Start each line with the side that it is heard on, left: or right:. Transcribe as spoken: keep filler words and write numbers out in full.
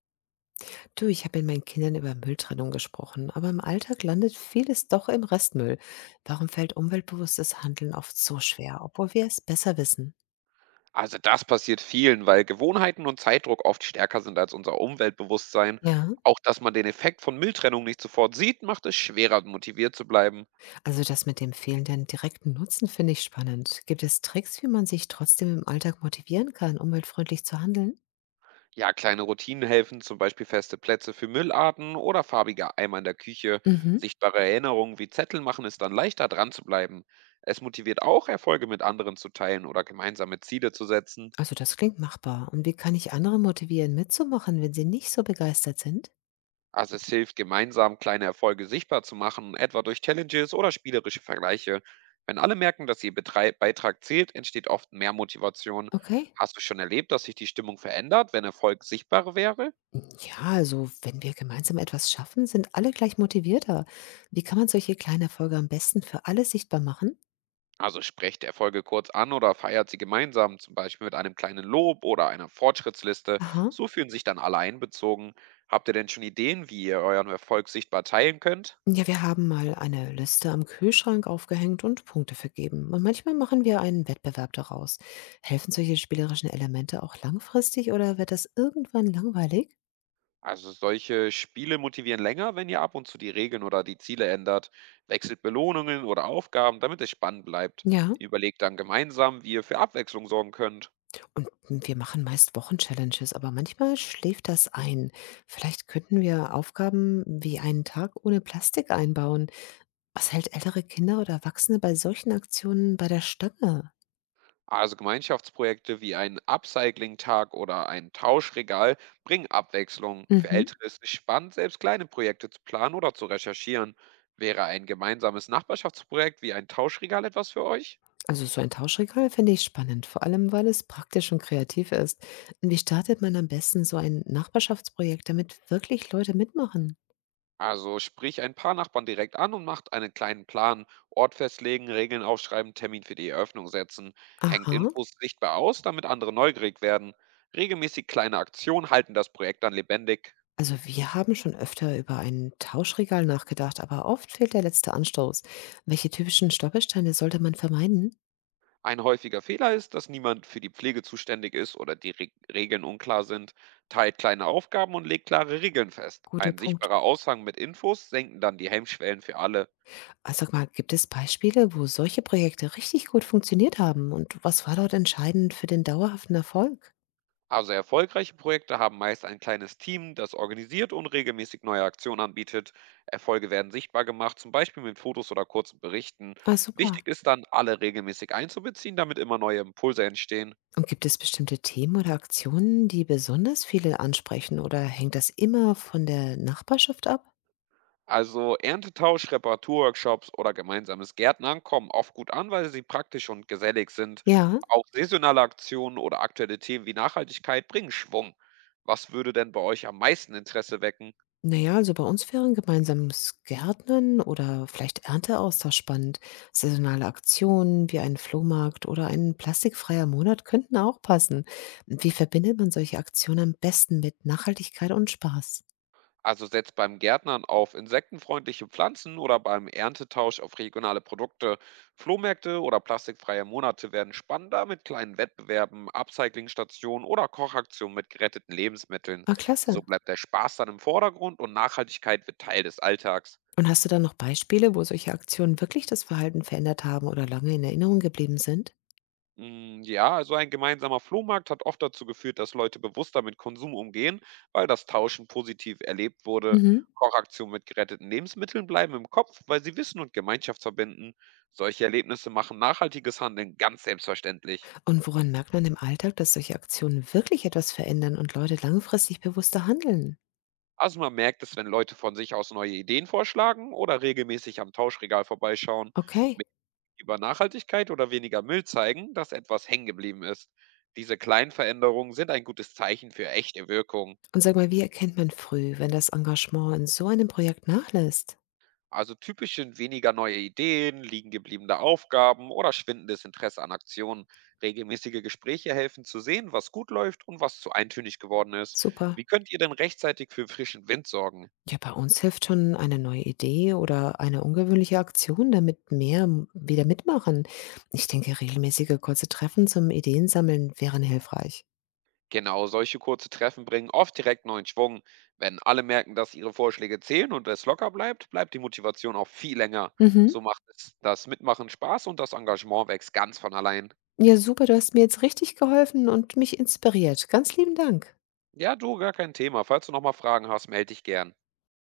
left: Du, ich habe mit meinen Kindern über Mülltrennung gesprochen, aber im Alltag landet vieles doch im Restmüll. Warum fällt umweltbewusstes Handeln oft so schwer, obwohl wir es besser wissen?
right: Also das passiert vielen, weil Gewohnheiten und Zeitdruck oft stärker sind als unser Umweltbewusstsein.
left: Ja,
right: Auch dass man den Effekt von Mülltrennung nicht sofort sieht, macht es schwerer, motiviert zu bleiben.
left: also das mit dem fehlenden direkten Nutzen finde ich spannend. Gibt es Tricks, wie man sich trotzdem im Alltag motivieren kann, umweltfreundlich zu handeln?
right: Ja, kleine Routinen helfen, zum Beispiel feste Plätze für Müllarten oder farbige Eimer in der Küche.
left: Mhm.
right: Sichtbare Erinnerungen wie Zettel machen es dann leichter, dran zu bleiben. Es motiviert auch, Erfolge mit anderen zu teilen oder gemeinsame Ziele zu setzen.
left: Also das klingt machbar. Und wie kann ich andere motivieren, mitzumachen, wenn sie nicht so begeistert sind?
right: Also es hilft, gemeinsam kleine Erfolge sichtbar zu machen, etwa durch Challenges oder spielerische Vergleiche. Wenn alle merken, dass ihr Betrei Beitrag zählt, entsteht oft mehr Motivation.
left: Okay.
right: Hast du schon erlebt, dass sich die Stimmung verändert, wenn Erfolg sichtbar wäre?
left: Ja, also wenn wir gemeinsam etwas schaffen, sind alle gleich motivierter. Wie kann man solche kleinen Erfolge am besten für alle sichtbar machen?
right: Also sprecht Erfolge kurz an oder feiert sie gemeinsam, zum Beispiel mit einem kleinen Lob oder einer Fortschrittsliste.
left: Aha.
right: So fühlen sich dann alle einbezogen. Habt ihr denn schon Ideen, wie ihr euren Erfolg sichtbar teilen könnt?
left: Ja, wir haben mal eine Liste am Kühlschrank aufgehängt und Punkte vergeben. Und manchmal machen wir einen Wettbewerb daraus. Helfen solche spielerischen Elemente auch langfristig oder wird das irgendwann langweilig?
right: Also solche Spiele motivieren länger, wenn ihr ab und zu die Regeln oder die Ziele ändert, wechselt Belohnungen oder Aufgaben, damit es spannend bleibt.
left: Ja,
right: Überlegt dann gemeinsam, wie ihr für Abwechslung sorgen könnt.
left: und wir machen meist Wochenchallenges, aber manchmal schläft das ein. Vielleicht könnten wir Aufgaben wie einen Tag ohne Plastik einbauen. Was hält ältere Kinder oder Erwachsene bei solchen Aktionen bei der Stange?
right: Also Gemeinschaftsprojekte wie ein Upcycling-Tag oder ein Tauschregal bringen Abwechslung. Für
left: Mhm.
right: Ältere ist es spannend, selbst kleine Projekte zu planen oder zu recherchieren. Wäre ein gemeinsames Nachbarschaftsprojekt wie ein Tauschregal etwas für euch?
left: Also so ein Tauschregal finde ich spannend, vor allem weil es praktisch und kreativ ist. Wie startet man am besten so ein Nachbarschaftsprojekt, damit wirklich Leute mitmachen?
right: Also sprich ein paar Nachbarn direkt an und macht einen kleinen Plan. Ort festlegen, Regeln aufschreiben, Termin für die Eröffnung setzen. Hängt
left: Aha,
right: Infos sichtbar aus, damit andere neugierig werden. Regelmäßig kleine Aktionen halten das Projekt dann lebendig.
left: also wir haben schon öfter über ein Tauschregal nachgedacht, aber oft fehlt der letzte Anstoß. Welche typischen Stolpersteine sollte man vermeiden?
right: Ein häufiger Fehler ist, dass niemand für die Pflege zuständig ist oder die Reg- Regeln unklar sind. Teilt kleine Aufgaben und legt klare Regeln fest.
left: Guter
right: Ein
left: Punkt.
right: sichtbarer Aushang mit Infos senken dann die Hemmschwellen für alle.
left: Also sag mal, gibt es Beispiele, wo solche Projekte richtig gut funktioniert haben? Und was war dort entscheidend für den dauerhaften Erfolg?
right: Also erfolgreiche Projekte haben meist ein kleines Team, das organisiert und regelmäßig neue Aktionen anbietet. Erfolge werden sichtbar gemacht, zum Beispiel mit Fotos oder kurzen Berichten.
left: Ah, super.
right: Wichtig ist dann, alle regelmäßig einzubeziehen, damit immer neue Impulse entstehen.
left: Und gibt es bestimmte Themen oder Aktionen, die besonders viele ansprechen oder hängt das immer von der Nachbarschaft ab?
right: Also Erntetausch, Reparaturworkshops oder gemeinsames Gärtnern kommen oft gut an, weil sie praktisch und gesellig sind.
left: Ja,
right: Auch saisonale Aktionen oder aktuelle Themen wie Nachhaltigkeit bringen Schwung. Was würde denn bei euch am meisten Interesse wecken?
left: naja, also bei uns wären gemeinsames Gärtnern oder vielleicht Ernteaustausch spannend. Saisonale Aktionen wie ein Flohmarkt oder ein plastikfreier Monat könnten auch passen. Wie verbindet man solche Aktionen am besten mit Nachhaltigkeit und Spaß?
right: Also setzt beim Gärtnern auf insektenfreundliche Pflanzen oder beim Erntetausch auf regionale Produkte. Flohmärkte oder plastikfreie Monate werden spannender mit kleinen Wettbewerben, Upcyclingstationen oder Kochaktionen mit geretteten Lebensmitteln.
left: Ah, klasse.
right: So bleibt der Spaß dann im Vordergrund und Nachhaltigkeit wird Teil des Alltags.
left: Und hast du da noch Beispiele, wo solche Aktionen wirklich das Verhalten verändert haben oder lange in Erinnerung geblieben sind?
right: Mm, Ja, also ein gemeinsamer Flohmarkt hat oft dazu geführt, dass Leute bewusster mit Konsum umgehen, weil das Tauschen positiv erlebt wurde.
left: Mhm.
right: Kochaktionen mit geretteten Lebensmitteln bleiben im Kopf, weil sie Wissen und Gemeinschaft verbinden. Solche Erlebnisse machen nachhaltiges Handeln ganz selbstverständlich.
left: Und woran merkt man im Alltag, dass solche Aktionen wirklich etwas verändern und Leute langfristig bewusster handeln?
right: Also man merkt es, wenn Leute von sich aus neue Ideen vorschlagen oder regelmäßig am Tauschregal vorbeischauen,
left: Okay.
right: mit über Nachhaltigkeit oder weniger Müll zeigen, dass etwas hängen geblieben ist. Diese kleinen Veränderungen sind ein gutes Zeichen für echte Wirkung.
left: Und sag mal, wie erkennt man früh, wenn das Engagement in so einem Projekt nachlässt?
right: Also typisch sind weniger neue Ideen, liegen gebliebene Aufgaben oder schwindendes Interesse an Aktionen. Regelmäßige Gespräche helfen zu sehen, was gut läuft und was zu eintönig geworden ist.
left: Super.
right: Wie könnt ihr denn rechtzeitig für frischen Wind sorgen?
left: Ja, bei uns hilft schon eine neue Idee oder eine ungewöhnliche Aktion, damit mehr m- wieder mitmachen. Ich denke, regelmäßige kurze Treffen zum Ideensammeln wären hilfreich.
right: Genau, solche kurze Treffen bringen oft direkt neuen Schwung. Wenn alle merken, dass ihre Vorschläge zählen und es locker bleibt, bleibt die Motivation auch viel länger.
left: Mhm.
right: So macht es das Mitmachen Spaß und das Engagement wächst ganz von allein.
left: Ja, super, du hast mir jetzt richtig geholfen und mich inspiriert. Ganz lieben Dank.
right: Ja, du, gar kein Thema. Falls du nochmal Fragen hast, melde dich gern.